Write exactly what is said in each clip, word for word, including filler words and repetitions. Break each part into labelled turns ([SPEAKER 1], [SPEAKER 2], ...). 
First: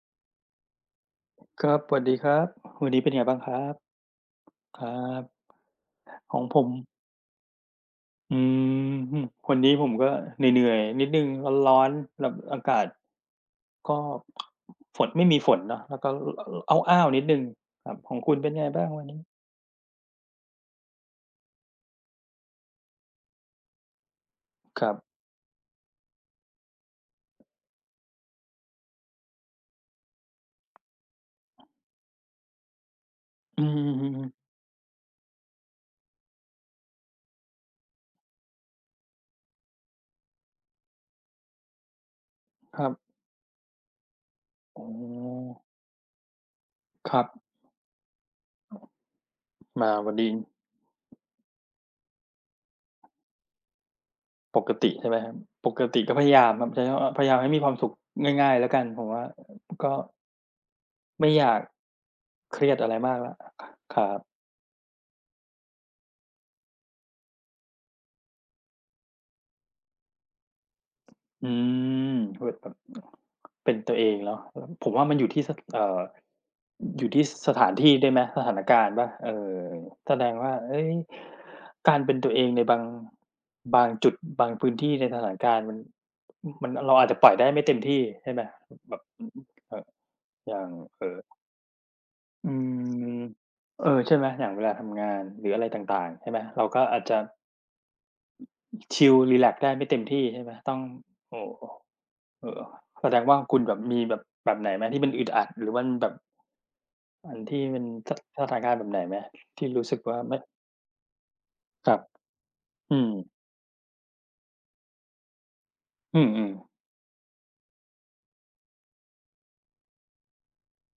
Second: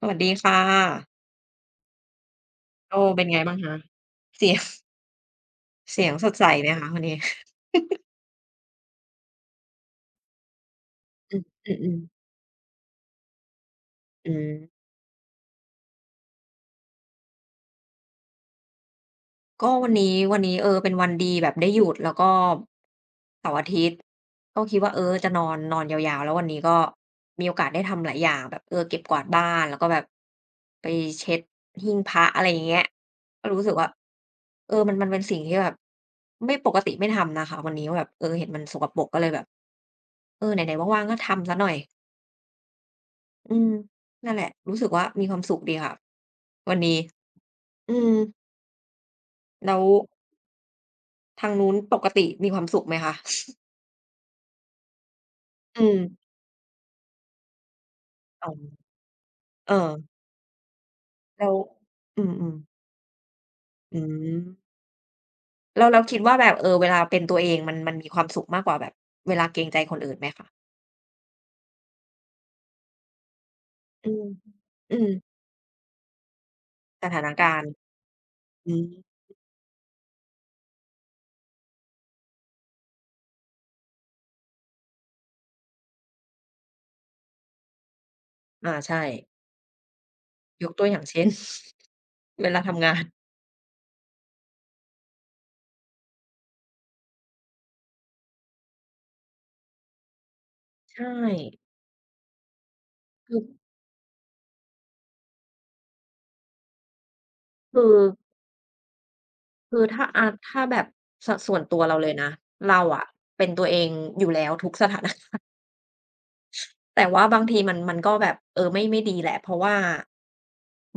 [SPEAKER 1] สวัสดีค่ะ
[SPEAKER 2] ครับสวัสดีครับ วัน
[SPEAKER 1] โอ้
[SPEAKER 2] นี้เป็นไง
[SPEAKER 1] เป็น
[SPEAKER 2] บ้า
[SPEAKER 1] ไง
[SPEAKER 2] งค
[SPEAKER 1] บ้าง
[SPEAKER 2] รับ
[SPEAKER 1] คะเสียง
[SPEAKER 2] ครับ
[SPEAKER 1] เสียงส
[SPEAKER 2] ข
[SPEAKER 1] ด
[SPEAKER 2] อง
[SPEAKER 1] ใส
[SPEAKER 2] ผม
[SPEAKER 1] ไหมคะวันนี้
[SPEAKER 2] อืมวันนี้ผมก็เหนื่อยๆ นิดหนึ่ง
[SPEAKER 1] อื
[SPEAKER 2] ร้อน
[SPEAKER 1] มๆ
[SPEAKER 2] ๆแบบอากาศก็
[SPEAKER 1] อืม
[SPEAKER 2] ฝนไม่มีฝนเนาะแล้วก็ออ้าวๆนิดหนึ่งครับของคุณเป็นไงบ้างวันนี้
[SPEAKER 1] ก็วันนี้วันนี้เออเป็นวันดีแบบได้หยุดแล้วก็เสาร์อาทิตย์ก็คิด
[SPEAKER 2] ครั
[SPEAKER 1] ว่า
[SPEAKER 2] บ
[SPEAKER 1] เออจะนอนนอนยาวๆแล้ววันนี้ก็มีโอกาสได้ทำหลายอย่างแบบเออเก็บกวาดบ้านแล้วก็แบบไปเช็ดหิ้งพระอะไรอย่างเงี้ยก็
[SPEAKER 2] อื
[SPEAKER 1] รู้สึกว่า
[SPEAKER 2] มๆ
[SPEAKER 1] เออมันมันเป็นสิ่งที่แบบไม่ปกติไม่ทำนะคะวันนี้ว่าแบบเออเห็นมันสกปรกก็เลยแบบเออไหนๆว่างๆก็ทำเสียหน่อย
[SPEAKER 2] ๆครับ
[SPEAKER 1] อืมนั่นแหละรู้
[SPEAKER 2] อ๋
[SPEAKER 1] สึกว่ามีความ
[SPEAKER 2] อ
[SPEAKER 1] สุขดีค่ะวันนี้
[SPEAKER 2] ครับ
[SPEAKER 1] อืมแล้ว
[SPEAKER 2] มาวันนี้
[SPEAKER 1] ทางนู้นปกติมีความสุขไหมคะ
[SPEAKER 2] ปกติใช่ไหมครับปก
[SPEAKER 1] อื
[SPEAKER 2] ติ
[SPEAKER 1] ม
[SPEAKER 2] ก็พยายามครับใช้คำว่าพยายามให้มีความสุข
[SPEAKER 1] อ๋
[SPEAKER 2] ง่า
[SPEAKER 1] อ
[SPEAKER 2] ยๆแล้วกันผมว่า
[SPEAKER 1] เออ
[SPEAKER 2] ก็ไม่อ
[SPEAKER 1] แล้
[SPEAKER 2] ยา
[SPEAKER 1] ว
[SPEAKER 2] ก
[SPEAKER 1] อืม
[SPEAKER 2] เครียด
[SPEAKER 1] ๆ
[SPEAKER 2] อะไรมากแล้วค
[SPEAKER 1] อื
[SPEAKER 2] รับ
[SPEAKER 1] มแล้วแล้วคิดว่าแบบเออเวลาเป็นตัวเองมันมันมีความสุขมากกว่าแบบเวลาเกรงใจคนอื่นไหมคะ
[SPEAKER 2] อืมเแบบเป็นตัวเอ
[SPEAKER 1] อื
[SPEAKER 2] ง
[SPEAKER 1] ม
[SPEAKER 2] เนาะผม
[SPEAKER 1] อื
[SPEAKER 2] ว่า
[SPEAKER 1] ม
[SPEAKER 2] มันอยู่ที่สเอ่ออ
[SPEAKER 1] ส
[SPEAKER 2] ยู่
[SPEAKER 1] ถา
[SPEAKER 2] ที่
[SPEAKER 1] น
[SPEAKER 2] สส
[SPEAKER 1] การ
[SPEAKER 2] ถา
[SPEAKER 1] ณ์
[SPEAKER 2] นที่ด้วยไหมสถาน
[SPEAKER 1] อื
[SPEAKER 2] กา
[SPEAKER 1] ม
[SPEAKER 2] รณ์เปล่าเออแสดงว่าเฮ้ยการเป็นตัวเองในบางบางจุดบางพื้นที่ในสถานการณ์มันมันเราอาจจะปล่อยได้ไม่เต็มที่ใช่ไหม
[SPEAKER 1] อา
[SPEAKER 2] แบ
[SPEAKER 1] ใช่
[SPEAKER 2] บเอ่ออย่า
[SPEAKER 1] ย
[SPEAKER 2] ง
[SPEAKER 1] กตัวอย่าง
[SPEAKER 2] เอ่อ
[SPEAKER 1] เช่น เว
[SPEAKER 2] อื
[SPEAKER 1] ลาทำงาน
[SPEAKER 2] มเออใช่ไหมอย่างเวลาทำงานหรืออะไรต่างๆใช่ไหมเราก็อาจจะชิลรีแลกซ์ได้ไม่เต็มที่ใช่ไหมต้อง
[SPEAKER 1] ใช่
[SPEAKER 2] โอ้โฮ เออแสดง
[SPEAKER 1] คื
[SPEAKER 2] ว่า
[SPEAKER 1] อ
[SPEAKER 2] คุณแบบมีแบบแบบไหนไหมที่มันอึดอัดหรือมันแบบอันที่มั
[SPEAKER 1] คื
[SPEAKER 2] น
[SPEAKER 1] อ
[SPEAKER 2] สสถานการณ์แบบไหนไหมที่
[SPEAKER 1] คือ
[SPEAKER 2] รู้สึก
[SPEAKER 1] ถ้า
[SPEAKER 2] ว่า
[SPEAKER 1] อา
[SPEAKER 2] ไม่
[SPEAKER 1] ถ้าแบบสส่วนตัว
[SPEAKER 2] ครั
[SPEAKER 1] เรา
[SPEAKER 2] บ
[SPEAKER 1] เลยนะเรา
[SPEAKER 2] อื
[SPEAKER 1] อะ
[SPEAKER 2] ม
[SPEAKER 1] เป็นตัวเองอยู่แล้วทุกสถานะ
[SPEAKER 2] อืมๆ
[SPEAKER 1] แต่ว่าบางทีมันมันก็แบบเออไม่ไม่ดีแหละเพราะว่า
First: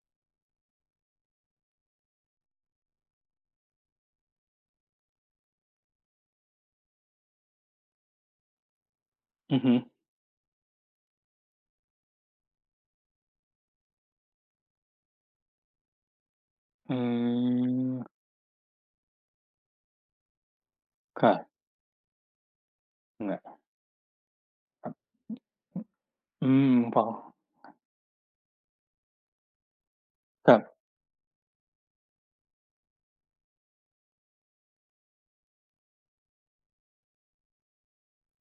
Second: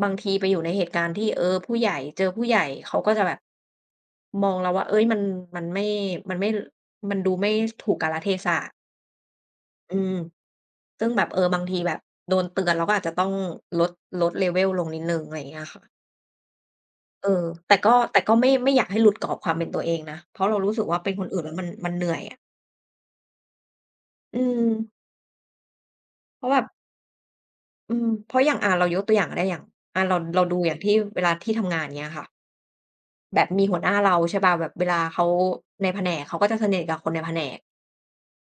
[SPEAKER 1] บางทีไปอยู่ในเหตุการณ์ที่เออผู้ใหญ่เจอผู้ใหญ่เขาก็จะแบบมองเราว่าเฮ้ยมันมันไม่มันไม่มันดูไม่ถูกกาลเทศะ
[SPEAKER 2] อือฮึ
[SPEAKER 1] อืมซึ่งแบบเออบางทีแบบโดนเตือนเราก็อาจจะต้องลดลด level ลงนิดหนึ่งอะไรอย่างเงี้ยค่ะ
[SPEAKER 2] อื
[SPEAKER 1] เออแต่ก็แต่
[SPEAKER 2] ม
[SPEAKER 1] ก็ไม่ไม่อยากให้หลุดกรอบความเป็นตัวเองนะเพราะเรารู้สึกว่าเป็นค
[SPEAKER 2] ค
[SPEAKER 1] น
[SPEAKER 2] รับ
[SPEAKER 1] อื่นแล้วมันมันเหนื่อยอะ
[SPEAKER 2] เนี่ย
[SPEAKER 1] อืมเพ
[SPEAKER 2] อื
[SPEAKER 1] ราะแบบ
[SPEAKER 2] มพอ
[SPEAKER 1] อืมเพราะอย่างอ่าเรายกตัวอย่างได้อย่างอ่าเราเรา
[SPEAKER 2] ครั
[SPEAKER 1] ดูอ
[SPEAKER 2] บ
[SPEAKER 1] ย่างที่เวลาที่ทำงานเงี้ยค่ะแบบมีหัวหน้าเราใช่เปล่าแบบเวลาเขาในแผนกเขาก็จะสนิทกับคนในแผนก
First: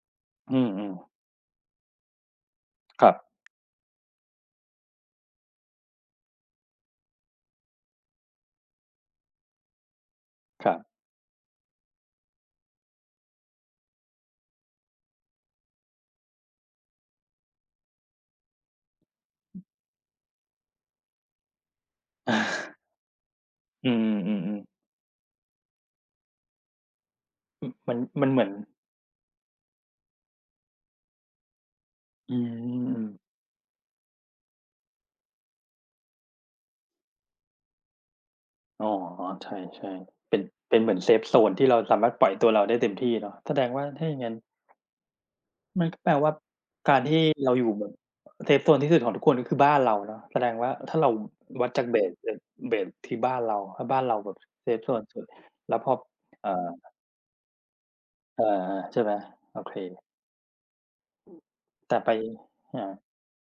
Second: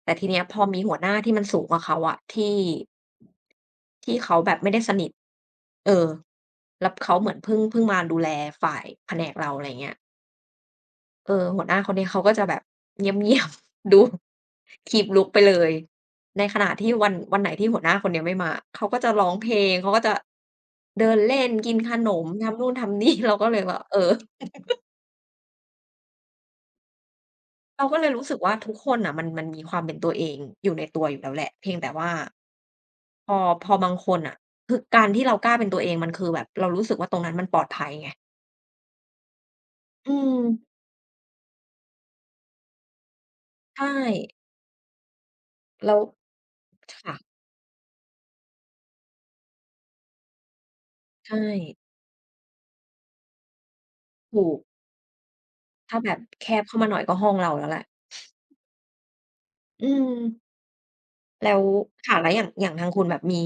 [SPEAKER 1] แต่ทีเนี้ย
[SPEAKER 2] อื
[SPEAKER 1] พอมีหัวหน้า
[SPEAKER 2] ม
[SPEAKER 1] ที่มันสูงกว่าเขาอะที่
[SPEAKER 2] ๆครับ
[SPEAKER 1] ที่เขาแบบไม่ได้สนิทเออแล้วเขาเหมือนเพิ่งเพิ่งมาดูแลฝ่ายแผนกเราอะไรเงี้ย
[SPEAKER 2] ครับ
[SPEAKER 1] เออหัวหน้าคนนี้เขาก็จะแบบเงียบๆ ดู keep look ไปเลยในขณะที่วันวันไหนที่หัวหน้าคนเนี้ยไม่มาเขาก็จะร้องเพลงเขาก็จะเดินเล่นกินขนมทำนู่น ทำนี่ เราก็เลยแบบ
[SPEAKER 2] อื
[SPEAKER 1] เออ
[SPEAKER 2] มๆๆอืม
[SPEAKER 1] เรา
[SPEAKER 2] มั
[SPEAKER 1] ก็
[SPEAKER 2] น
[SPEAKER 1] เลย
[SPEAKER 2] มั
[SPEAKER 1] รู้
[SPEAKER 2] น
[SPEAKER 1] สึ
[SPEAKER 2] เห
[SPEAKER 1] ก
[SPEAKER 2] มือน
[SPEAKER 1] ว่าทุกคนน่ะมันมันมีความเป็นตัวเองอยู่ในตัวอยู่แล้วแหละเพียงแต่ว่า
[SPEAKER 2] อืม
[SPEAKER 1] พอพอบางคนน่ะคือการที่เรากล้าเป็นตัวเองมันคือแบบเรารู้สึกว่าตรงนั้นมันปลอดภัยไง
[SPEAKER 2] อ๋อใช่
[SPEAKER 1] อื
[SPEAKER 2] ๆเป็น
[SPEAKER 1] ม
[SPEAKER 2] เป็นเหมือนเซฟโซนที่เราสามารถปล่อยตัวเราได้เต็มที่เนาะแสดงว่า
[SPEAKER 1] ใช่
[SPEAKER 2] ถ้าอย่างงั้น มัน
[SPEAKER 1] แล้
[SPEAKER 2] ก็
[SPEAKER 1] ว
[SPEAKER 2] แปลว่าการ
[SPEAKER 1] ค่ะ
[SPEAKER 2] ที่เราอยู่แบบเซฟโซนที่สุดของทุกคนก็คือบ้านเราเนาะแสดงว่าถ้าเรา
[SPEAKER 1] ใช่
[SPEAKER 2] วัดจากเบสเบสเบสที่บ้านเราถ้าบ้านเราแบบ
[SPEAKER 1] ถูก
[SPEAKER 2] เซฟโซนสุดแล้วพอ
[SPEAKER 1] ถ้าแบบแค
[SPEAKER 2] เอ่
[SPEAKER 1] บ
[SPEAKER 2] อ
[SPEAKER 1] เข้ามาหน่อยก็ห้องเราแล้วแหละ
[SPEAKER 2] เอ่อใช่ไหมโอเค
[SPEAKER 1] อืมแล้ว
[SPEAKER 2] แต่ไป
[SPEAKER 1] ค่ะแล้วอย่างอย่าง
[SPEAKER 2] อา
[SPEAKER 1] ทางคุณแบบมี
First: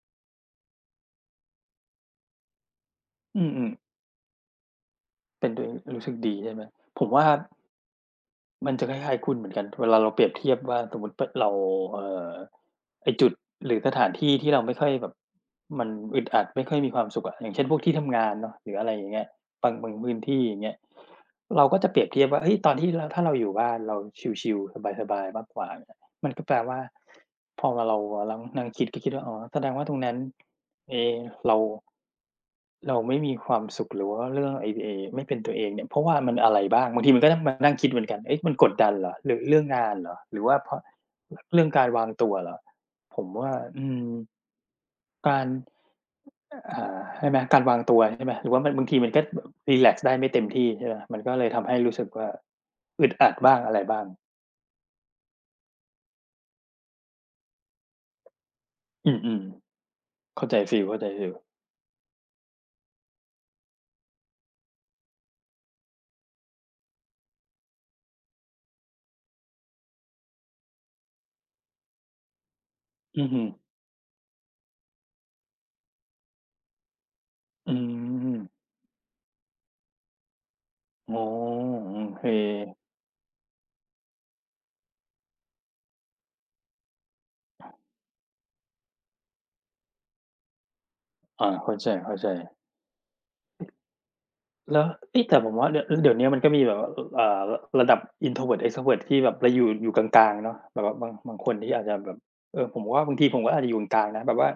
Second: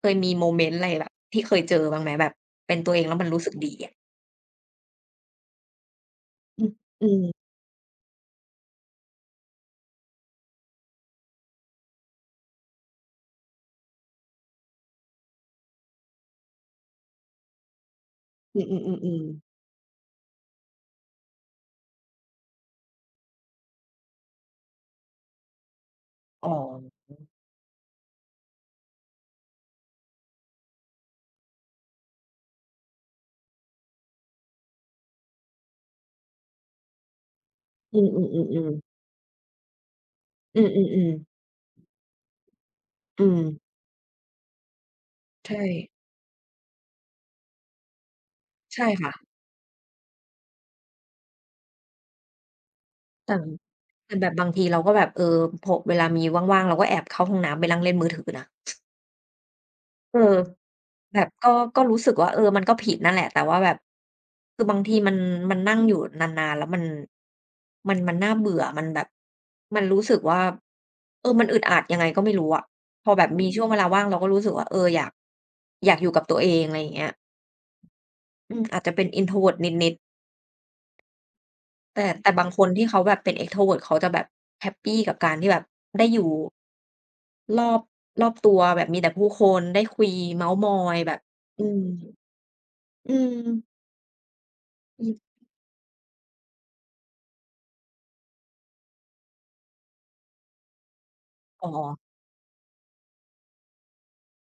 [SPEAKER 1] เคยมีโมเมนต์อะไรแบบที่เคยเจอบ้างไหมแบบเป็นตัวเองแล้วมัน
[SPEAKER 2] อื
[SPEAKER 1] รู้
[SPEAKER 2] ม
[SPEAKER 1] สึกดีอะ
[SPEAKER 2] ๆเป็นตัวเองรู้สึกดีใช่ไหม
[SPEAKER 1] อืม
[SPEAKER 2] ผ
[SPEAKER 1] อื
[SPEAKER 2] มว่า มันจะคล้ายๆคุณเหมือนกันเวลาเราเปรียบเทียบว่าสมมุติปเราเอ่อไอ้จุดหรือสถานที่ที่เราไม่ค่อยแบบมันอึดอัดไม่ค่อยมีความสุขอะอย่างเช่นพวกที่ทำงานเนาะ
[SPEAKER 1] ม
[SPEAKER 2] หรือ
[SPEAKER 1] อื
[SPEAKER 2] อะไรอย่างเงี้
[SPEAKER 1] อ
[SPEAKER 2] ย
[SPEAKER 1] ๆๆๆ
[SPEAKER 2] บางบางพื้นที่อย่างเงี้ยเราก็จะเปรียบเทียบว่าเฮ้ยตอนที่เราถ้าเราอยู่บ้านเราชิลๆสบายๆมากกว่ามันก็
[SPEAKER 1] อ๋อ
[SPEAKER 2] แปลว่าพอมาเราเรานั่งคิดก็คิดว่าอ๋อแสดงว่าตรงนั้นเอเรา เราไม่มีความสุขหรือว่าเรื่องไอไอไม่เป็นตัวเองเนี่ยเพราะว่ามันอะไรบ้างบางทีมันก็ต้องมานั่งคิด
[SPEAKER 1] อื
[SPEAKER 2] เหมือนกันเอ๊ะมันก
[SPEAKER 1] ม
[SPEAKER 2] ด
[SPEAKER 1] ๆๆๆ
[SPEAKER 2] ดันเหรอหรือเรื่องงานเหรอหรือว่า
[SPEAKER 1] อื
[SPEAKER 2] เพราะ
[SPEAKER 1] มๆๆ
[SPEAKER 2] เรื่องการวางตัวเหรอผ
[SPEAKER 1] อื
[SPEAKER 2] ม
[SPEAKER 1] ม
[SPEAKER 2] ว่าอืมการ
[SPEAKER 1] ใช่
[SPEAKER 2] อ่าใช่ไหมการวางตัวใช่ไหมหรือว่ามันบา
[SPEAKER 1] ใช่
[SPEAKER 2] งทีมัน
[SPEAKER 1] ค่ะ
[SPEAKER 2] ก็แบบรีแลกซ์ได้ไม่เต็มที่ใช่ไหมมันก็เลยทำให้รู้สึกว่าอึดอั
[SPEAKER 1] แต่
[SPEAKER 2] ดบ้างอะไรบ้าง
[SPEAKER 1] แต่แบบบางทีเราก็แบบเออพอเวลามีว่างๆ เราก็แอบเข้าห้องน้ำไปนั่งเล่นมือถือนะ
[SPEAKER 2] อืม
[SPEAKER 1] เออ
[SPEAKER 2] ๆเข้าใจฟีลเข้าใจ
[SPEAKER 1] แบ
[SPEAKER 2] ฟี
[SPEAKER 1] บ
[SPEAKER 2] ล
[SPEAKER 1] ก็ก็รู้สึกว่าเออมันก็ผิดนั่นแหละแต่ว่าแบบคือบางทีมันมันนั่งอยู่นานๆแล้วมันมันมันน่าเบื่อมันแบบมันรู้สึกว่าเออมันอึดอัดยังไงก็ไม่รู้อะพอแบ
[SPEAKER 2] อือ
[SPEAKER 1] บ
[SPEAKER 2] ฮึ
[SPEAKER 1] มีช่วงเวลาว่างเราก็รู้สึกว่าเอออยากอยากอยู่กับตัวเองอะไรอย่างเงี้ย
[SPEAKER 2] อืม
[SPEAKER 1] อืมอาจจะเป็น introvert นิด
[SPEAKER 2] อ๋อ
[SPEAKER 1] ๆ
[SPEAKER 2] โอ
[SPEAKER 1] แต่
[SPEAKER 2] เค
[SPEAKER 1] แต่บางคนที่เขาแบบเป็น extrovert เขาจะแบบแฮปปีกับการที่แบบได้อยู่รอบรอบตัวแบบมีแต่ผู้คนได้คุยเม้าท์มอยแบบ
[SPEAKER 2] อา
[SPEAKER 1] อื
[SPEAKER 2] เข้า
[SPEAKER 1] ม
[SPEAKER 2] ใจๆ
[SPEAKER 1] อืม
[SPEAKER 2] แล้ว
[SPEAKER 1] อืม
[SPEAKER 2] เอ๊ยแต่ผมว่าเดี๋ยวเดี๋ยวเนี้ยมันก็มีแบบว่าเอ่อระดับ introvert เอ็กซ์โทรเวิร์ต ที่แบบเราอยู่อยู่กลางๆเนาะแบบว่าบางบางคน
[SPEAKER 1] อ๋อ
[SPEAKER 2] ที่อาจจะแบบเออผมว่าบางทีผมก็อาจจะอยู่กลางๆนะแบบว่า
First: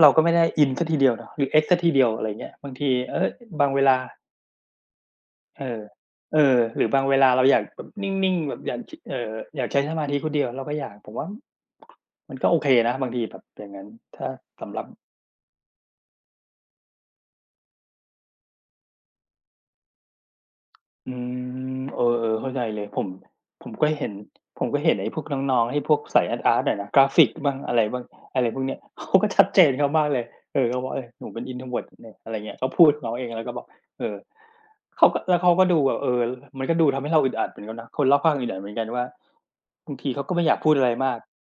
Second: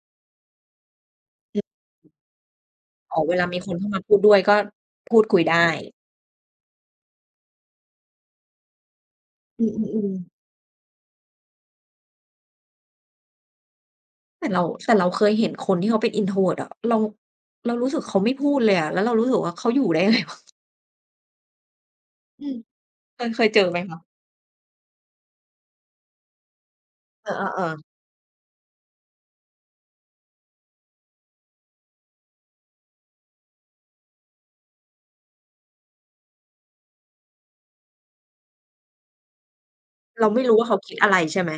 [SPEAKER 2] เราก็ไม่ได้ in เสียทีเดียวเนาะหรือ
[SPEAKER 1] นึก
[SPEAKER 2] เอ็กซ์ เสียทีเดียวอะไรอย่างเงี้ยบางที
[SPEAKER 1] ออ
[SPEAKER 2] เอ๊
[SPEAKER 1] ก
[SPEAKER 2] ย
[SPEAKER 1] เวลามี
[SPEAKER 2] บา
[SPEAKER 1] ค
[SPEAKER 2] ง
[SPEAKER 1] น
[SPEAKER 2] เว
[SPEAKER 1] เข้า
[SPEAKER 2] ลา
[SPEAKER 1] มาพูดด้วยก็พูดคุย
[SPEAKER 2] เอ
[SPEAKER 1] ได้
[SPEAKER 2] อเออหรือบางเวลาเราอยากแบบนิ่งๆแบบอยากชเอ่ออ
[SPEAKER 1] อื
[SPEAKER 2] ยากใช้สมา
[SPEAKER 1] ม
[SPEAKER 2] ธิค
[SPEAKER 1] ๆ
[SPEAKER 2] น
[SPEAKER 1] ๆ
[SPEAKER 2] เดียวเราก็อยากผมว่ามันก็โอเคนะบางทีแบบอย่างงั้นถ้า
[SPEAKER 1] แต่เรา
[SPEAKER 2] สำหรับ
[SPEAKER 1] แต่เราเคยเห็นคนที่เขาเป็น introvert อะเราเรารู้สึกเขาไม่พูดเลยอะแล้วเรารู้สึกว่าเขาอยู่ได้ยังไงวะ
[SPEAKER 2] อืมเออเออ
[SPEAKER 1] อื
[SPEAKER 2] เข้า
[SPEAKER 1] ม
[SPEAKER 2] ใจเลยผม
[SPEAKER 1] เคยเคยเจอ
[SPEAKER 2] ผม
[SPEAKER 1] ไหม
[SPEAKER 2] ก็
[SPEAKER 1] คะ
[SPEAKER 2] เห็นผมก็เห็นไอ้พวกน้องๆไอ้พวกสายอาร์ตๆอะนะกราฟิ
[SPEAKER 1] เอ
[SPEAKER 2] กบ้าง
[SPEAKER 1] อ
[SPEAKER 2] อะ
[SPEAKER 1] ๆ
[SPEAKER 2] ไร
[SPEAKER 1] ๆ
[SPEAKER 2] บ้างอะไรพวกเนี้ย เขาก็ชัดเจนเขามากเลยเออเขาบอกเออหนูเป็น introvert เนี่ยอะไรเงี้ยเขาพูดของเขาเองแล้วก็บอกเออเขาก็แล้วเขาก็ดูแบบเออมันก็ดูทำให้เราอึดอัดเหมือนกันนะคนรอบข้างอึดอัดเหมือนกันว่าบางทีเขา
[SPEAKER 1] เรา
[SPEAKER 2] ก็
[SPEAKER 1] ไม่
[SPEAKER 2] ไม่อยา
[SPEAKER 1] รู้
[SPEAKER 2] ก
[SPEAKER 1] ว่า
[SPEAKER 2] พูด
[SPEAKER 1] เขา
[SPEAKER 2] อะไร
[SPEAKER 1] คิดอะ
[SPEAKER 2] มา
[SPEAKER 1] ไร
[SPEAKER 2] ก
[SPEAKER 1] ใช่ไหม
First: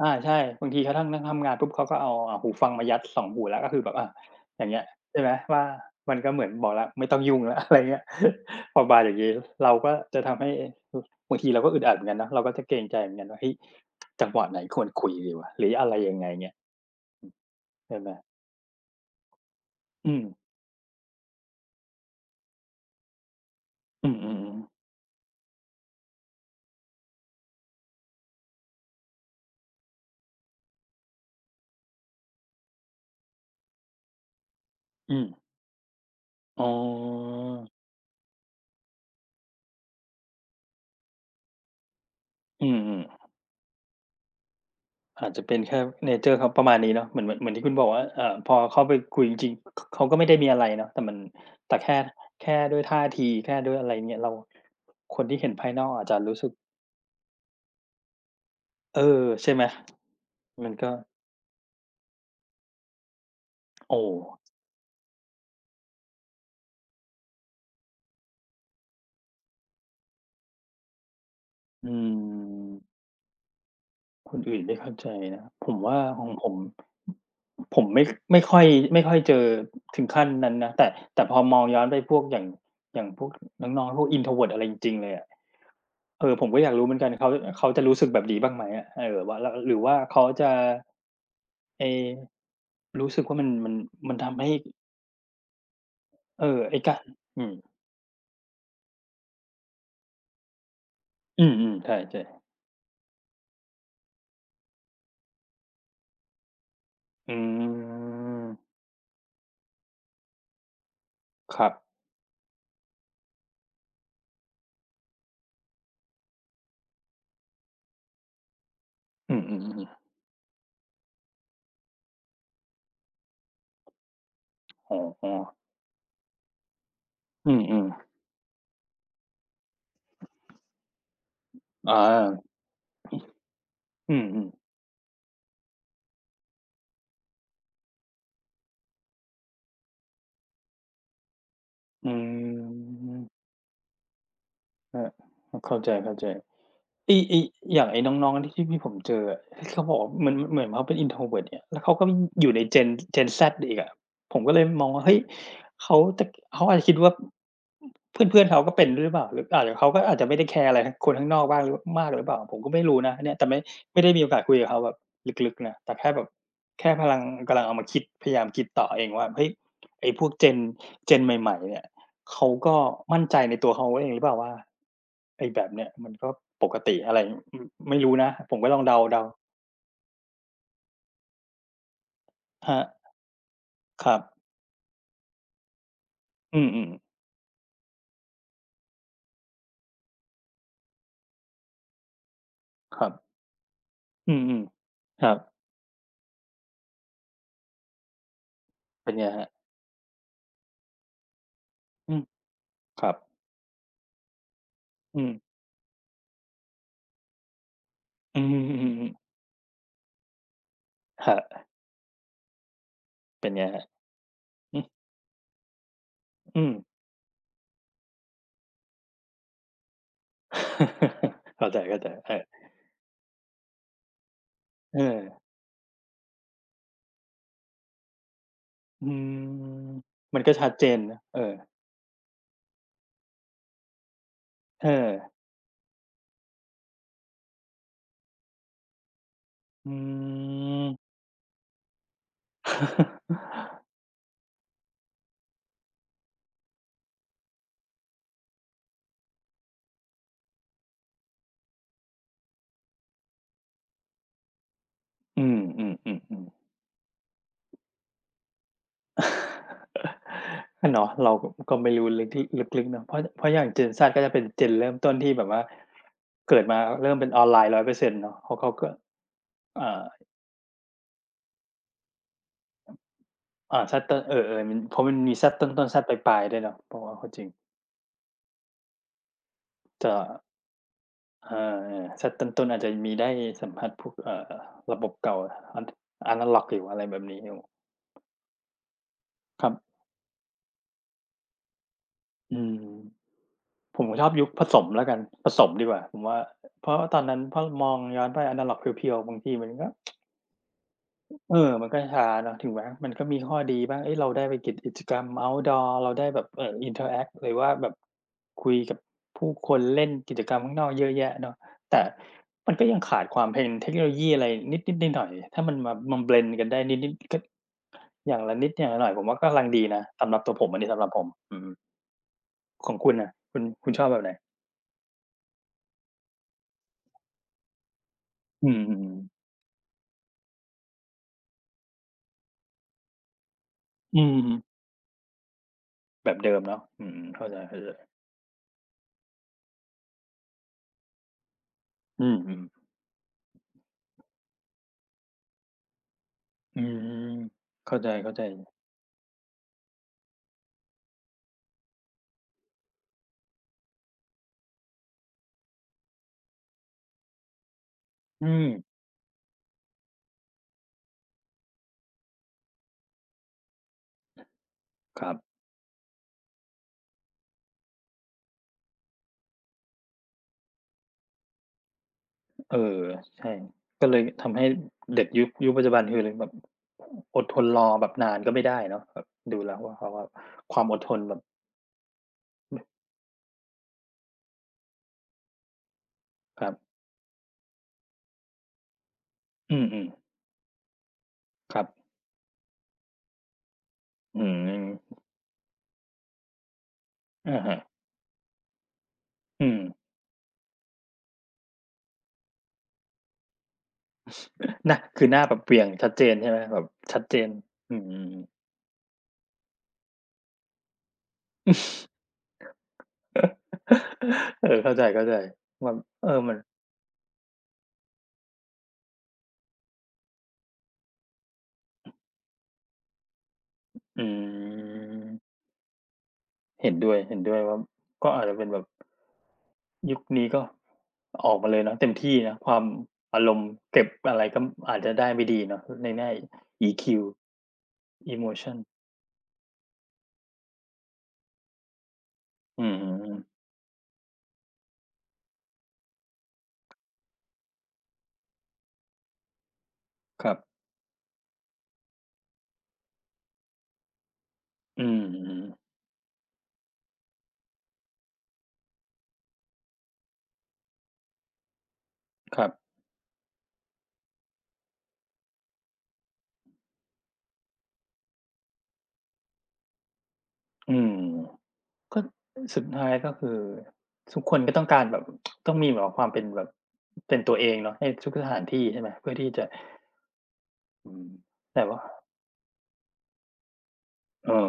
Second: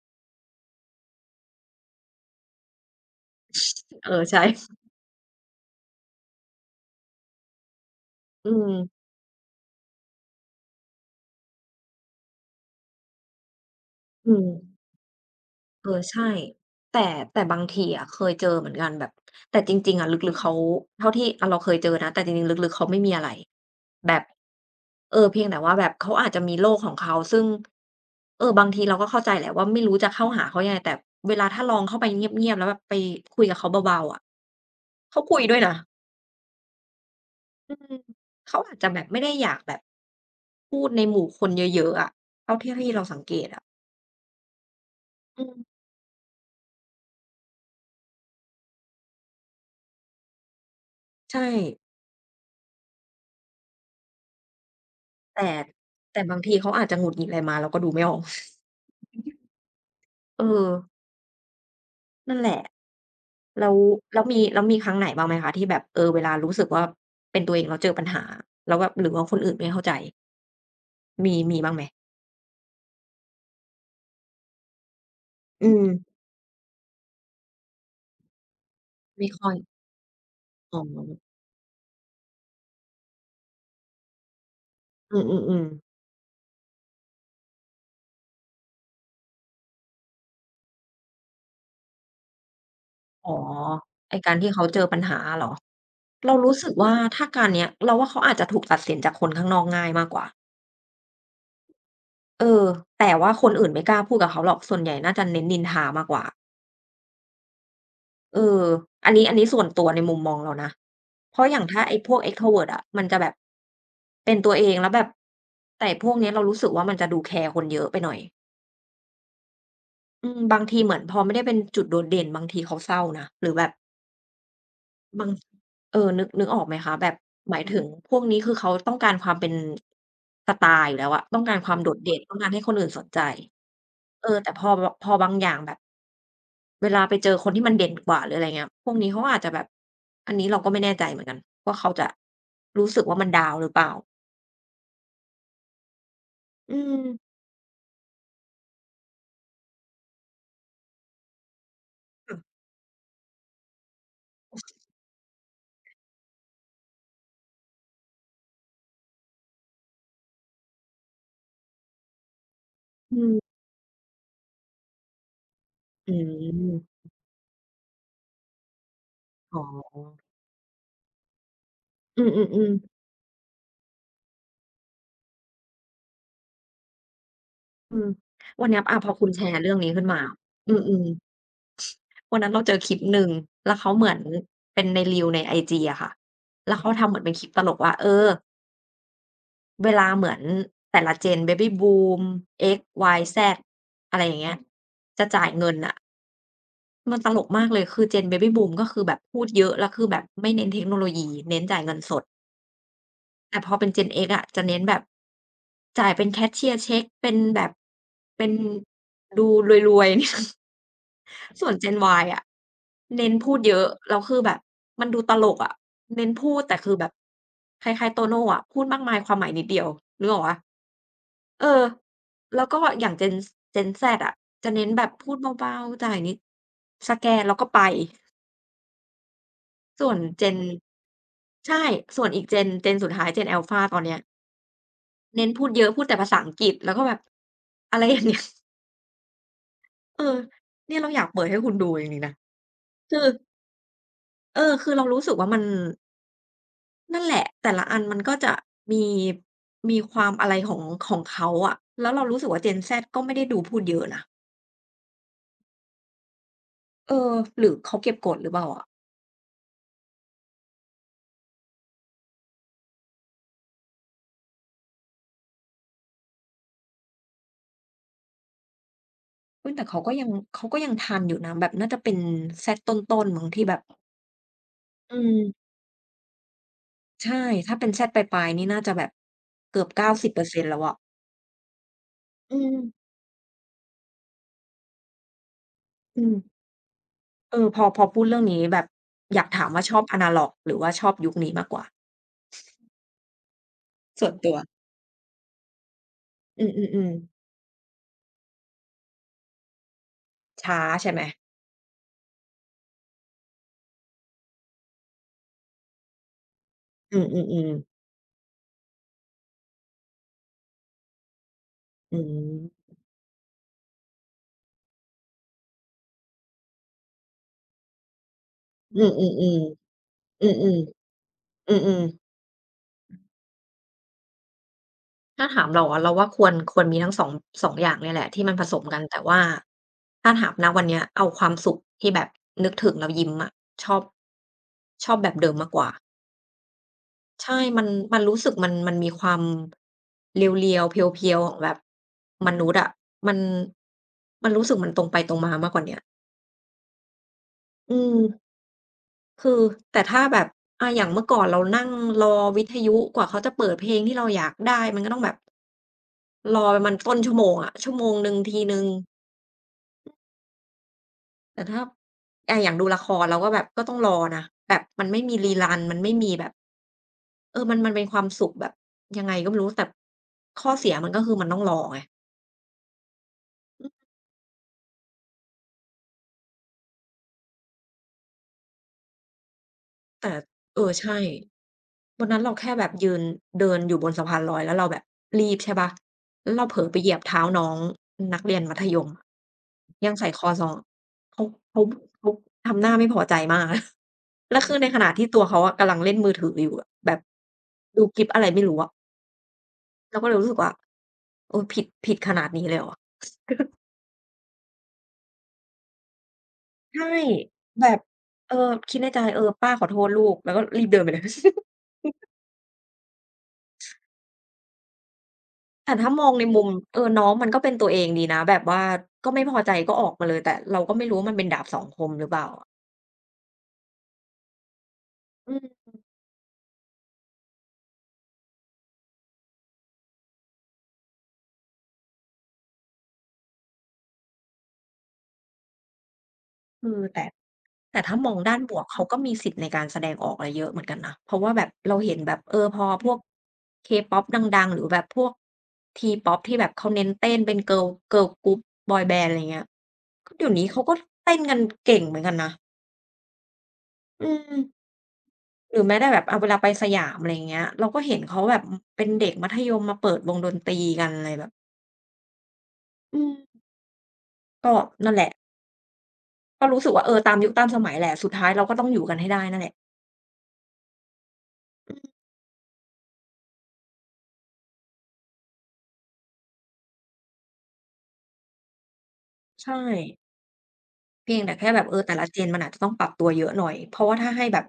[SPEAKER 2] อาใช่บางทีเขานั่งนั่งทำงานปุ๊บเขาก็เอาอ่าหูฟังมายัดสองหูแล้วก็คือแบบอา
[SPEAKER 1] เออใช่
[SPEAKER 2] อย่างเงี้ยใช่ไหมว่ามันก็เหมือนบอกแล้วไม่ต้องยุ่งแล้วอะไรเงี้ย
[SPEAKER 1] อื
[SPEAKER 2] พอบาร์
[SPEAKER 1] ม
[SPEAKER 2] อย่างนี้เราก็จะทำให้บางทีเราก็อึดอัดเหมือนกันนาะเราก็จะเกรงใจเหมือนกันว่าเฮ้ยจัง
[SPEAKER 1] อื
[SPEAKER 2] ห
[SPEAKER 1] ม
[SPEAKER 2] วะไหนควรคุยดีวะหรืออะ
[SPEAKER 1] เอ
[SPEAKER 2] ไร
[SPEAKER 1] อ
[SPEAKER 2] ยังไง
[SPEAKER 1] ใช่
[SPEAKER 2] เนี่ย
[SPEAKER 1] แต่แต่บางที
[SPEAKER 2] ใช่
[SPEAKER 1] อะ
[SPEAKER 2] ไหม
[SPEAKER 1] เคยเจอเหมือนกันแบบแต่จริงๆอะ
[SPEAKER 2] อืม
[SPEAKER 1] ลึกๆ เขาเท่าที่อะเราเคยเจอนะแต่จริงๆลึกๆเขาไม่มีอะไร
[SPEAKER 2] อื
[SPEAKER 1] แบ
[SPEAKER 2] ม
[SPEAKER 1] บ
[SPEAKER 2] อืม
[SPEAKER 1] เออเพียงแต่ว่าแบบเขาอาจจะมีโลกของเขาซึ่งเออบางทีเราก็เข้าใจแหละว่าไม่รู้จะเข้าหาเขายังไงแต่เวลาถ้าลองเข้าไปเงียบๆแล้วแบบไปคุยกับเขาเบาๆอะ
[SPEAKER 2] อื
[SPEAKER 1] เขา
[SPEAKER 2] ม
[SPEAKER 1] คุยด้วยนะ
[SPEAKER 2] อ๋อ
[SPEAKER 1] อืมเขาอาจจะแบบไม่ได้อยากแบบพูดในหมู่คนเยอะๆอะเท่า
[SPEAKER 2] อื
[SPEAKER 1] ที่ที่เราสัง
[SPEAKER 2] ม
[SPEAKER 1] เกตอะ
[SPEAKER 2] ๆอาจจะ
[SPEAKER 1] อืม
[SPEAKER 2] เป็นแค่เนเชอร์เขาประมาณนี้เนาะเหมือนเหมือนเหมือนที่คุณบอกว่าเอ่อพอเข้าไปคุยจริงๆขเขาก็ไม่ได้มีอะไรเนาะแต่มัน
[SPEAKER 1] ใช่
[SPEAKER 2] แต่แค่แค่ด้วยท่าทีแค่ด้วยอะไรเงี้ยเราคนที่
[SPEAKER 1] แต่
[SPEAKER 2] เห็นภายนอกอาจจะ
[SPEAKER 1] แต่
[SPEAKER 2] รู้
[SPEAKER 1] บาง
[SPEAKER 2] สึก
[SPEAKER 1] ทีเขาอาจจะหงุดหงิดอะไรมาเราก็ดูไม่ออก
[SPEAKER 2] เออใช่ไหม
[SPEAKER 1] เออ
[SPEAKER 2] มันก็
[SPEAKER 1] นั่นแหละแล้ว
[SPEAKER 2] โอ้
[SPEAKER 1] แล้วมีแล้วมีครั้งไหนบ้างไหมคะที่แบบเออเวลารู้สึกว่าเป็นตัวเองแล้วเจอปัญหาแล้วแบบหรือว่าคนอื่นไม่เข้าใจ มีมีบ้างไหม
[SPEAKER 2] อืม คนอื่นไม่เข้าใจนะ
[SPEAKER 1] อื
[SPEAKER 2] ผม
[SPEAKER 1] ม
[SPEAKER 2] ว่าของผมผมไม่ไม่ค่อยไม่ค่อย
[SPEAKER 1] ไม่
[SPEAKER 2] เจอ
[SPEAKER 1] ค่อย
[SPEAKER 2] ถึงขั้นนั้นนะ
[SPEAKER 1] อ๋อ
[SPEAKER 2] แต่แต่พอมองย้อนไปพวกอย่างอย่างพวกน้องๆพวก introvert อะไรจริงๆเลย
[SPEAKER 1] อื
[SPEAKER 2] อะ
[SPEAKER 1] อๆๆ
[SPEAKER 2] เออผมก็อยากรู้เหมือนกันเขาเขาจะรู้สึกแบบนี้บ้างไหมอะเออว่าแล้วหรือว่าเขาจะเอรู้สึก
[SPEAKER 1] อ๋
[SPEAKER 2] ว่า
[SPEAKER 1] อ
[SPEAKER 2] มันมันมัน
[SPEAKER 1] ไอ้การ
[SPEAKER 2] ทำให้
[SPEAKER 1] ที่เขาเจอปัญหาอะเหรอเรา
[SPEAKER 2] เอ
[SPEAKER 1] รู้
[SPEAKER 2] อ
[SPEAKER 1] สึก
[SPEAKER 2] ไอ้
[SPEAKER 1] ว่า
[SPEAKER 2] การ
[SPEAKER 1] ถ้า
[SPEAKER 2] อื
[SPEAKER 1] การ
[SPEAKER 2] ม
[SPEAKER 1] เนี้ยเราว่าเขาอาจจะถูกตัดสินจากคนข้างนอกง่ายมากกว่า
[SPEAKER 2] อืมๆใช่
[SPEAKER 1] เออแต่ว่าคนอื่นไม่กล้าพูดกับเขาหรอกส่วนใหญ่น่าจะเน้นนินทามากกว่า
[SPEAKER 2] ๆอื
[SPEAKER 1] เอ
[SPEAKER 2] ม
[SPEAKER 1] ออันนี้อันนี้ส่วนตัวในมุมมองเรานะเพราะอ
[SPEAKER 2] ค
[SPEAKER 1] ย่าง
[SPEAKER 2] รับ
[SPEAKER 1] ถ้าไอ้พวก Extrovert อะมันจะแบบเป็นตัวเองแล้วแบบแต่พวกเนี้ยเรารู้สึกว่ามันจะดูแคร์คนเยอะไปหน่อย
[SPEAKER 2] อืมๆๆๆ
[SPEAKER 1] อืมบางทีเหมือนพอไม่ได้เป็นจุดโดดเด่นบางทีเขาเศร้านะหรือแบบ
[SPEAKER 2] อ๋
[SPEAKER 1] บา
[SPEAKER 2] อ
[SPEAKER 1] งเออนึกนึกออกไหมคะแบบ
[SPEAKER 2] อื
[SPEAKER 1] หมา
[SPEAKER 2] ม
[SPEAKER 1] ยถึงพวกนี้คือเขาต้องการความเป็นสตาร์อยู่แล้วอะต้องการความ
[SPEAKER 2] ๆ
[SPEAKER 1] โด
[SPEAKER 2] อา
[SPEAKER 1] ดเด่นต้องการให้คนอื่นสนใจ
[SPEAKER 2] อื
[SPEAKER 1] เออ
[SPEAKER 2] ม
[SPEAKER 1] แต่พอ
[SPEAKER 2] ๆ
[SPEAKER 1] บพอบางอย่างแบบเวลาไปเจอคนที่มันเด่นกว่าหรืออะไรเงี้ยพวกนี้เขาอาจจะแบบอันนี้เราก็ไม่แน่ใจเหมือนกันว่าเขาจะ
[SPEAKER 2] อื
[SPEAKER 1] รู้สึกว่ามัน
[SPEAKER 2] ม
[SPEAKER 1] ดาวน์หรือเปล่า
[SPEAKER 2] เออเข้าใจเข้าใจ
[SPEAKER 1] อืม
[SPEAKER 2] ไอ้ไอ้อย่างไอ้น้องๆที่ที่ที่ผมเจออะที่เขาบอกว่าเหมือนเหมือนเขาเป็น introvert เนี่ยแล้วเขาก็อยู่
[SPEAKER 1] ค่ะ
[SPEAKER 2] ใน Gen Gen Z อีกอะผมก็เลยมองว่าเฮ้ยเขาจะเขาอาจจะคิดว่าเพื่อนๆเขาก็เป็นด้วยหรือเปล่าหรืออาจจะเขาก็อาจจะไม่ได้แคร์อะไรคนข้างนอกบ้างหรือมากหรือเปล่าผมก็ไม่รู้นะ
[SPEAKER 1] อื
[SPEAKER 2] อันเนี้ยแต่
[SPEAKER 1] ม
[SPEAKER 2] ไม่ไม่ได้มีโอกาสคุยกับเขาแบบลึกๆนะแต่แค่
[SPEAKER 1] อื
[SPEAKER 2] แบบแค่
[SPEAKER 1] ม
[SPEAKER 2] พลังกำลังเอามาคิดพยายามคิดต่อเองว่าเฮ้ย
[SPEAKER 1] อ๋อ
[SPEAKER 2] ไอ้พวก Gen Gen ใหม่ๆเนี่ย
[SPEAKER 1] อื
[SPEAKER 2] เขา
[SPEAKER 1] อ
[SPEAKER 2] ก็
[SPEAKER 1] ๆๆ
[SPEAKER 2] มั่นใจในตัวเขาเองหรือเปล่าว่า ไอ้แบบเนี้ยมันก็ปกติอะไรอืม
[SPEAKER 1] อื
[SPEAKER 2] ไม่
[SPEAKER 1] ม
[SPEAKER 2] รู้นะผม
[SPEAKER 1] วั
[SPEAKER 2] ก็
[SPEAKER 1] น
[SPEAKER 2] ล
[SPEAKER 1] เนี้
[SPEAKER 2] อง
[SPEAKER 1] ยอาพอ
[SPEAKER 2] เดา
[SPEAKER 1] คุณ
[SPEAKER 2] ๆ
[SPEAKER 1] แชร์เรื่องนี้ขึ้นมาอือๆ วันนั้นเรา
[SPEAKER 2] ค
[SPEAKER 1] เจ
[SPEAKER 2] รั
[SPEAKER 1] อคลิป
[SPEAKER 2] บ
[SPEAKER 1] หนึ่งแล้วเขา
[SPEAKER 2] ค
[SPEAKER 1] เหมือ
[SPEAKER 2] รับ
[SPEAKER 1] นเป็นใน r e e l ในไอจีอะค่ะ
[SPEAKER 2] อื
[SPEAKER 1] แล้ว
[SPEAKER 2] ม
[SPEAKER 1] เขาทำ
[SPEAKER 2] ๆ
[SPEAKER 1] เหมือนเป็นคลิปตลกว่าเออเวลาเหมือนแต่ละ Gen Baby Boom X,
[SPEAKER 2] ครับ
[SPEAKER 1] Y, Z อะไร
[SPEAKER 2] อื
[SPEAKER 1] อย่างเงี้ย
[SPEAKER 2] มๆค
[SPEAKER 1] จะ
[SPEAKER 2] รับ
[SPEAKER 1] จ่ายเงินน่ะมันตลกมากเลย คือ Gen Baby Boom ก็คือ
[SPEAKER 2] เป็
[SPEAKER 1] แบ
[SPEAKER 2] น
[SPEAKER 1] บ
[SPEAKER 2] ไงค
[SPEAKER 1] พู
[SPEAKER 2] รั
[SPEAKER 1] ด
[SPEAKER 2] บ
[SPEAKER 1] เยอะ แล้วคือแบบไม่เน้นเทคโนโลยี เน้นจ่ายเงิน
[SPEAKER 2] อื
[SPEAKER 1] ส
[SPEAKER 2] ม
[SPEAKER 1] ด
[SPEAKER 2] ครับ
[SPEAKER 1] แต่พอเป็น Gen X อะจะเน้นแบบ
[SPEAKER 2] อืม
[SPEAKER 1] จ่ายเป็นแคชเชียร์เช็กเป็นแบบ
[SPEAKER 2] อื
[SPEAKER 1] เป็น
[SPEAKER 2] มๆๆ
[SPEAKER 1] ดูรวยๆ
[SPEAKER 2] ๆครับ
[SPEAKER 1] ส่วน Gen Y อะเน้น
[SPEAKER 2] เป็น
[SPEAKER 1] พูด
[SPEAKER 2] ไง
[SPEAKER 1] เย
[SPEAKER 2] ครับ
[SPEAKER 1] อะแล้วคือแบบ
[SPEAKER 2] อืม
[SPEAKER 1] มันดูตลกอะเน้นพู
[SPEAKER 2] อื
[SPEAKER 1] ด
[SPEAKER 2] ม
[SPEAKER 1] แต่คือแบบคล้ายๆโตโน่อะพูดมากมายความหมายนิดเดียวนึกออกเปล่า เอ
[SPEAKER 2] เข้าใจ
[SPEAKER 1] อ
[SPEAKER 2] ๆเออ
[SPEAKER 1] แล้วก็อย่าง Gen Z Gen Z อะจะเน้น
[SPEAKER 2] เอ
[SPEAKER 1] แบบ
[SPEAKER 2] อ
[SPEAKER 1] พูดเบาๆจ่ายนิดสแกนแล้วก็ไป
[SPEAKER 2] อืม
[SPEAKER 1] ส่วน
[SPEAKER 2] มันก็
[SPEAKER 1] Gen
[SPEAKER 2] ชัดเจนนะเออ
[SPEAKER 1] ใช่ส่วนอีก Gen Gen สุดท้าย Gen Alpha ตอนเนี้ย
[SPEAKER 2] เออ
[SPEAKER 1] เน้นพูดเยอะพูดแต่ภาษาอังกฤษแล้วก็แบบอะไรอย่างเงี้ย
[SPEAKER 2] อื
[SPEAKER 1] เออ
[SPEAKER 2] ม
[SPEAKER 1] เนี่ยเราอยากเปิดให้คุณดูจริงๆนะคือ เออคือเรารู้สึกว่ามัน นั่นแหละแต่ละอันมันก็จะมีมีความอะไรของของเขาอะแล้วเรารู้สึกว่า Gen Z ก็ไม่ได้ดูพูดเยอะนะ
[SPEAKER 2] อืมๆๆๆ
[SPEAKER 1] เออหรือเขาเก็บกดหรือเปล่าอะ
[SPEAKER 2] เนาะเราก็ก็ไม่รู้ลึกลึกๆเนาะเพราะเพราะอย่าง Gen Z ก็จะเป็น Gen เริ่มต้นที่แบบว่าเกิดมาเริ่มเป็นออนไลน์หนึ่งร้อยเปอร์เซ็นต์เปอร์เซ็นต์เนาะเพราะเขาก็
[SPEAKER 1] เฮ้ยแต่เขา
[SPEAKER 2] อ่า
[SPEAKER 1] ก็ยังเขาก็ยังทันอยู่นะแบบน่าจะเป็น Z ต้นๆมั้งที่แบ
[SPEAKER 2] อ่า
[SPEAKER 1] บ
[SPEAKER 2] Z ต้นเออๆมันเพราะมั
[SPEAKER 1] อื
[SPEAKER 2] นมี Z
[SPEAKER 1] ม
[SPEAKER 2] ต้นๆ Z ปลายๆด้วยเนาะเพราะว่าคนจ
[SPEAKER 1] ใช่
[SPEAKER 2] ริง
[SPEAKER 1] ถ้าเป็น Z ปลายๆนี่น่าจะแบบเกือบ
[SPEAKER 2] จะ
[SPEAKER 1] เก้าสิบเปอร์เซ็นต์แล้วอะ
[SPEAKER 2] เออๆ Z
[SPEAKER 1] อื
[SPEAKER 2] ต้นๆอาจจะ
[SPEAKER 1] ม
[SPEAKER 2] มีได้สัมผัสพวกเอ่อระบบเก่าอะอ
[SPEAKER 1] อื
[SPEAKER 2] ะ
[SPEAKER 1] ม
[SPEAKER 2] นาล็อกอยู่อะไรแบบนี้อ
[SPEAKER 1] เอ
[SPEAKER 2] ยู่
[SPEAKER 1] อพอพอพูดเรื่องนี้แบบอยาก
[SPEAKER 2] ค
[SPEAKER 1] ถาม
[SPEAKER 2] รั
[SPEAKER 1] ว่าช
[SPEAKER 2] บ
[SPEAKER 1] อบอนาล็อกหรือว่าชอบยุคนี้มากกว่า
[SPEAKER 2] อืมผมช
[SPEAKER 1] ส่
[SPEAKER 2] อ
[SPEAKER 1] ว
[SPEAKER 2] บ
[SPEAKER 1] น
[SPEAKER 2] ยุค
[SPEAKER 1] ตัว
[SPEAKER 2] ผสมแล้วกันผสมดีกว่าผมว่า
[SPEAKER 1] อื
[SPEAKER 2] เพราะว่า
[SPEAKER 1] อ
[SPEAKER 2] ต
[SPEAKER 1] ๆ
[SPEAKER 2] อนนั้น
[SPEAKER 1] ๆ
[SPEAKER 2] เพราะมองย้อนไปอะนาล็อกเพียวๆบางทีมันก็
[SPEAKER 1] ช้าใช่ไหม
[SPEAKER 2] เออมันก็ช้าเนาะถึงแม้มันก็มีข้อดีบ้างเฮ้ยเราได้ไปกิจกิจกรรม Outdoor เราได้แบบเอ่อ
[SPEAKER 1] อื
[SPEAKER 2] interact หรือว่า
[SPEAKER 1] อๆๆ
[SPEAKER 2] แบบคุยกับผู้คนเล่นกิจกรรมข้างนอกเยอะแยะเนาะแต่
[SPEAKER 1] อื
[SPEAKER 2] มันก็
[SPEAKER 1] ม
[SPEAKER 2] ยังขาดความเป็นเทคโนโลยีอะไรนิดๆหน่อยๆถ้ามันมามาเบลนด์กันได้นิดๆก็อย่างละนิดอย่างละ
[SPEAKER 1] อื
[SPEAKER 2] หน่อ
[SPEAKER 1] ม
[SPEAKER 2] ย
[SPEAKER 1] ๆ
[SPEAKER 2] ผมว่าก็กำลังดีนะสำหรับ
[SPEAKER 1] ๆอื
[SPEAKER 2] ตัวผมอั
[SPEAKER 1] ม
[SPEAKER 2] นนี้สำหรับผมอื
[SPEAKER 1] ๆ
[SPEAKER 2] ม
[SPEAKER 1] อืมๆ
[SPEAKER 2] ของคุณน่ะคุณ คุณชอบแบบไหน
[SPEAKER 1] ถ้าถามเราอะเราว่าควรควรมีทั้งสองสองอย่างเนี่ยแหละที่มันผ
[SPEAKER 2] อื
[SPEAKER 1] สมกัน
[SPEAKER 2] ม
[SPEAKER 1] แต่ว่า
[SPEAKER 2] ๆ
[SPEAKER 1] ถ้าถามณวันเนี้ยเอาความสุขที่แบบนึกถึงแล้วยิ้มอะชอบ
[SPEAKER 2] อืม
[SPEAKER 1] ชอบแบบเดิมมากกว่า
[SPEAKER 2] แบบเดิมเนาะอืมเข้าใจ
[SPEAKER 1] ใช่มัน
[SPEAKER 2] ๆ
[SPEAKER 1] มันรู้สึกมันมันมีความเรียวๆเพียวๆของแบบม
[SPEAKER 2] อืม
[SPEAKER 1] นุษย์อะ
[SPEAKER 2] ๆ
[SPEAKER 1] มันมันรู้สึกมันตรงไปตรงมามากกว่าเนี้ย
[SPEAKER 2] อืมเข้า
[SPEAKER 1] อื
[SPEAKER 2] ใ
[SPEAKER 1] ม
[SPEAKER 2] จๆ
[SPEAKER 1] คือแต่ถ้าแบบอาอย่างเมื่อก่อนเรานั่งรอวิทยุกว่าเขาจะเปิดเพลงที่เราอยากได้มันก็ต้องแบบรอประมาณต้นชั่วโมงอะชั่วโมงหนึ่ง
[SPEAKER 2] อื
[SPEAKER 1] ที
[SPEAKER 2] ม
[SPEAKER 1] หนึ่งแต่ถ้าอาอย่างดูละครเราก็แบบก็ต้องรอนะแบบมันไม่
[SPEAKER 2] ครั
[SPEAKER 1] มีรี
[SPEAKER 2] บ
[SPEAKER 1] รันมันไม่มีแบบเออมันมันเป็นความสุขแบบยังไงก็ไม่รู้แต่ข้อเสียมันก็คือมันต้องรอไง
[SPEAKER 2] เออใช่
[SPEAKER 1] อือ
[SPEAKER 2] ก็เลยทำให้เด็กยุคยุคปัจจุบันคือเลยแบบอดทนรอแบบนานก็ไม่ได้เนาะแบบดูแล้วว่าเขาแบ
[SPEAKER 1] แต่
[SPEAKER 2] ค
[SPEAKER 1] เอ
[SPEAKER 2] วาม
[SPEAKER 1] อ
[SPEAKER 2] อดท
[SPEAKER 1] ใช่
[SPEAKER 2] นแบบ
[SPEAKER 1] วันนั้นเราแค่แบบยืนเดินอยู่บนสะพานลอยแล้วเราแบบรีบใช่เปล่าแล้ว
[SPEAKER 2] ค
[SPEAKER 1] เรา
[SPEAKER 2] รั
[SPEAKER 1] เผลอ
[SPEAKER 2] บ
[SPEAKER 1] ไปเหยียบเท้าน้องนักเรียนมัธยม
[SPEAKER 2] อืม
[SPEAKER 1] ยังใส่คอซองเขา
[SPEAKER 2] ๆค
[SPEAKER 1] เขา
[SPEAKER 2] รับ
[SPEAKER 1] เขาทำหน้าไม่พอใจมาก
[SPEAKER 2] อื
[SPEAKER 1] แล้วคือในขณะ
[SPEAKER 2] ม
[SPEAKER 1] ที่ตัวเขาอะกำลังเล่นมือถืออยู่อะแบบ
[SPEAKER 2] อะฮะ
[SPEAKER 1] ดูคลิปอะไรไม่รู้อะ
[SPEAKER 2] อืม
[SPEAKER 1] เราก็เลยรู้สึกว่าเออผิดผิดขนาดนี้เลยเหรอ
[SPEAKER 2] นะคือหน้าแบบเหวี่ยงชัดเจนใช่ไหมแบบ
[SPEAKER 1] ใช่
[SPEAKER 2] ชัดเจน
[SPEAKER 1] แบ
[SPEAKER 2] อื
[SPEAKER 1] บ
[SPEAKER 2] ม
[SPEAKER 1] เออคิดในใจเออป้าขอโทษลูกแล้วก็รีบเดินไปเลย
[SPEAKER 2] เออเข้าใจๆว่า
[SPEAKER 1] แต่ถ้าม
[SPEAKER 2] เอ
[SPEAKER 1] อ
[SPEAKER 2] อ
[SPEAKER 1] งใน
[SPEAKER 2] มัน
[SPEAKER 1] มุมเออน้องมันก็เป็นตัวเองดีนะแบบว่าก็ไม่พอใจก็ออกมาเลยแต่เราก็ไม่รู้ว่ามันเป็นดาบสองคมหรือเปล่าอะ
[SPEAKER 2] อื
[SPEAKER 1] อื
[SPEAKER 2] ม
[SPEAKER 1] ม
[SPEAKER 2] เห็นด้วยเห็นด้วยว่าก็อาจจะเป็นแบบยุคนี้ก็ออกมาเลยเนาะเต็มที่นะความอารมณ์เก็บอะไรก็อาจจะได้ไม่ดีเนาะในแง่
[SPEAKER 1] คือ
[SPEAKER 2] อี คิว
[SPEAKER 1] แต่แต่ถ้ามองด้านบว
[SPEAKER 2] Emotion
[SPEAKER 1] กเขาก็มีสิทธิ์ในการแสดงออกอะไรเยอะเหมือนกันนะเพราะว่าแบบเราเห็นแบบเออพ
[SPEAKER 2] อื
[SPEAKER 1] อ
[SPEAKER 2] ม
[SPEAKER 1] พวก K-pop ดังๆหรือแบบพวก T-pop ที่แบบเขาเน้นเต้นเป็น Girl g i r ลเกร o u p บอยแบนด์อะไรเงี้ยก็
[SPEAKER 2] ค
[SPEAKER 1] เดี๋ย
[SPEAKER 2] รั
[SPEAKER 1] ว
[SPEAKER 2] บ
[SPEAKER 1] นี้เขาก็เต้นกันเก่งเหมือนกันนะอืม
[SPEAKER 2] อืม
[SPEAKER 1] หรือแม้แต่แบบอาเวลาไปสยามอะไรอย่างเงี้ยเราก็เห็นเขาแบบอือเป็นเด็กมัธยมมาเปิดวงดนตรีกันอะไรแบบ
[SPEAKER 2] ครับ
[SPEAKER 1] อืมก็นั่นแหละก็รู้สึกว่าเออตามยุคตามสมัยแหละสุดท้ายเราก็ต้องอยู่กันให้ได้นั่นแหละ
[SPEAKER 2] อืมก็สุดท้ายก็คือทุกคนก็ต้องการแบบต้องมีแบบว่าความเป็นแบบเป็นตัวเองเนาะในทุกสถานที่ใช่ไหมเพื่อที่จะ
[SPEAKER 1] ใช่
[SPEAKER 2] อืม
[SPEAKER 1] เพียงแต่แค่แบ
[SPEAKER 2] แต่
[SPEAKER 1] บเอ
[SPEAKER 2] ว่า
[SPEAKER 1] อแต่ละ Gen มันอาจจะต้องปรับตัวเยอะหน่อยเพราะว่าถ้าให้
[SPEAKER 2] เออ
[SPEAKER 1] แบบ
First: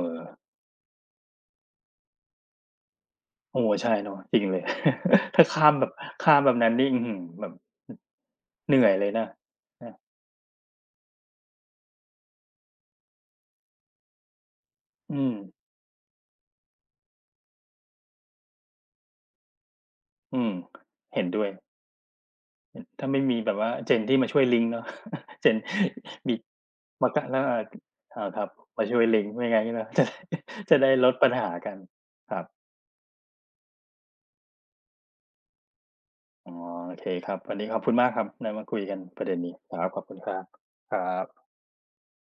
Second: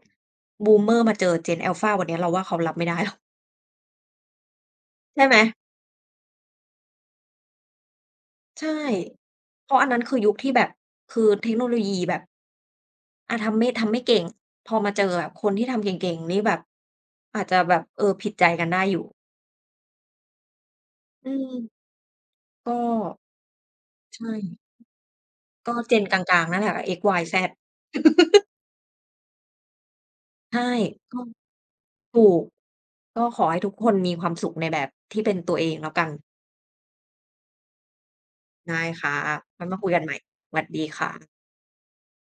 [SPEAKER 1] Boomer มาเจอ Gen Alpha วันเนี้ยเราว่าเขารับไม่ได้หรอก
[SPEAKER 2] โอ้โฮใช่เนาะจริงเลย
[SPEAKER 1] ใช่ไห ม
[SPEAKER 2] ถ้าข้ามแบบข้ามแบบนั้นนี่อื้อฮือแบบ
[SPEAKER 1] ใช่
[SPEAKER 2] เหนื่อยเลยนะ
[SPEAKER 1] เพราะอัน
[SPEAKER 2] นะ
[SPEAKER 1] นั้นคือยุคที่แบบคือเทคโนโลยีแบบอาทำไม่ทำไม่เก่งพอมาเจอ
[SPEAKER 2] อื
[SPEAKER 1] แบบ
[SPEAKER 2] ม
[SPEAKER 1] คนที่ทำเก่งๆนี่แบบอาจจะแบบเออผิดใจกันได้อยู่
[SPEAKER 2] อืมเห็น
[SPEAKER 1] อื
[SPEAKER 2] ด้ว
[SPEAKER 1] ม
[SPEAKER 2] ย
[SPEAKER 1] ก็
[SPEAKER 2] ถ้าไม่มีแบบว่า Gen ที่
[SPEAKER 1] ใช่
[SPEAKER 2] มาช่วยลิงก์เนาะ Gen
[SPEAKER 1] ก็ Gen กลา
[SPEAKER 2] มี
[SPEAKER 1] งๆนั่นแหละ X
[SPEAKER 2] มา
[SPEAKER 1] Y
[SPEAKER 2] กะ
[SPEAKER 1] Z
[SPEAKER 2] แล้วอ่าอาครับมาช่วยลิงก์ไม่งั้นนี่นะ
[SPEAKER 1] ใช่
[SPEAKER 2] จะได้จะได้ลด
[SPEAKER 1] ก็
[SPEAKER 2] ปัญหากัน
[SPEAKER 1] ถู
[SPEAKER 2] ครั
[SPEAKER 1] ก
[SPEAKER 2] บ
[SPEAKER 1] ก็ขอให้ทุกคนมีความสุขในแบบที่เป็นตัวเองแล้วกัน
[SPEAKER 2] อ๋อโอเคครับวันนี้ขอบคุณมากครับได้มาคุย
[SPEAKER 1] ได้
[SPEAKER 2] กัน
[SPEAKER 1] ค่ะ
[SPEAKER 2] ประเด็นนี้
[SPEAKER 1] ไว้
[SPEAKER 2] ค
[SPEAKER 1] มา
[SPEAKER 2] รั
[SPEAKER 1] คุ
[SPEAKER 2] บ
[SPEAKER 1] ย
[SPEAKER 2] ข
[SPEAKER 1] กั
[SPEAKER 2] อ
[SPEAKER 1] น
[SPEAKER 2] บ
[SPEAKER 1] ให
[SPEAKER 2] คุ
[SPEAKER 1] ม่
[SPEAKER 2] ณครับ
[SPEAKER 1] สวัสดี
[SPEAKER 2] ครับ
[SPEAKER 1] ค่ะ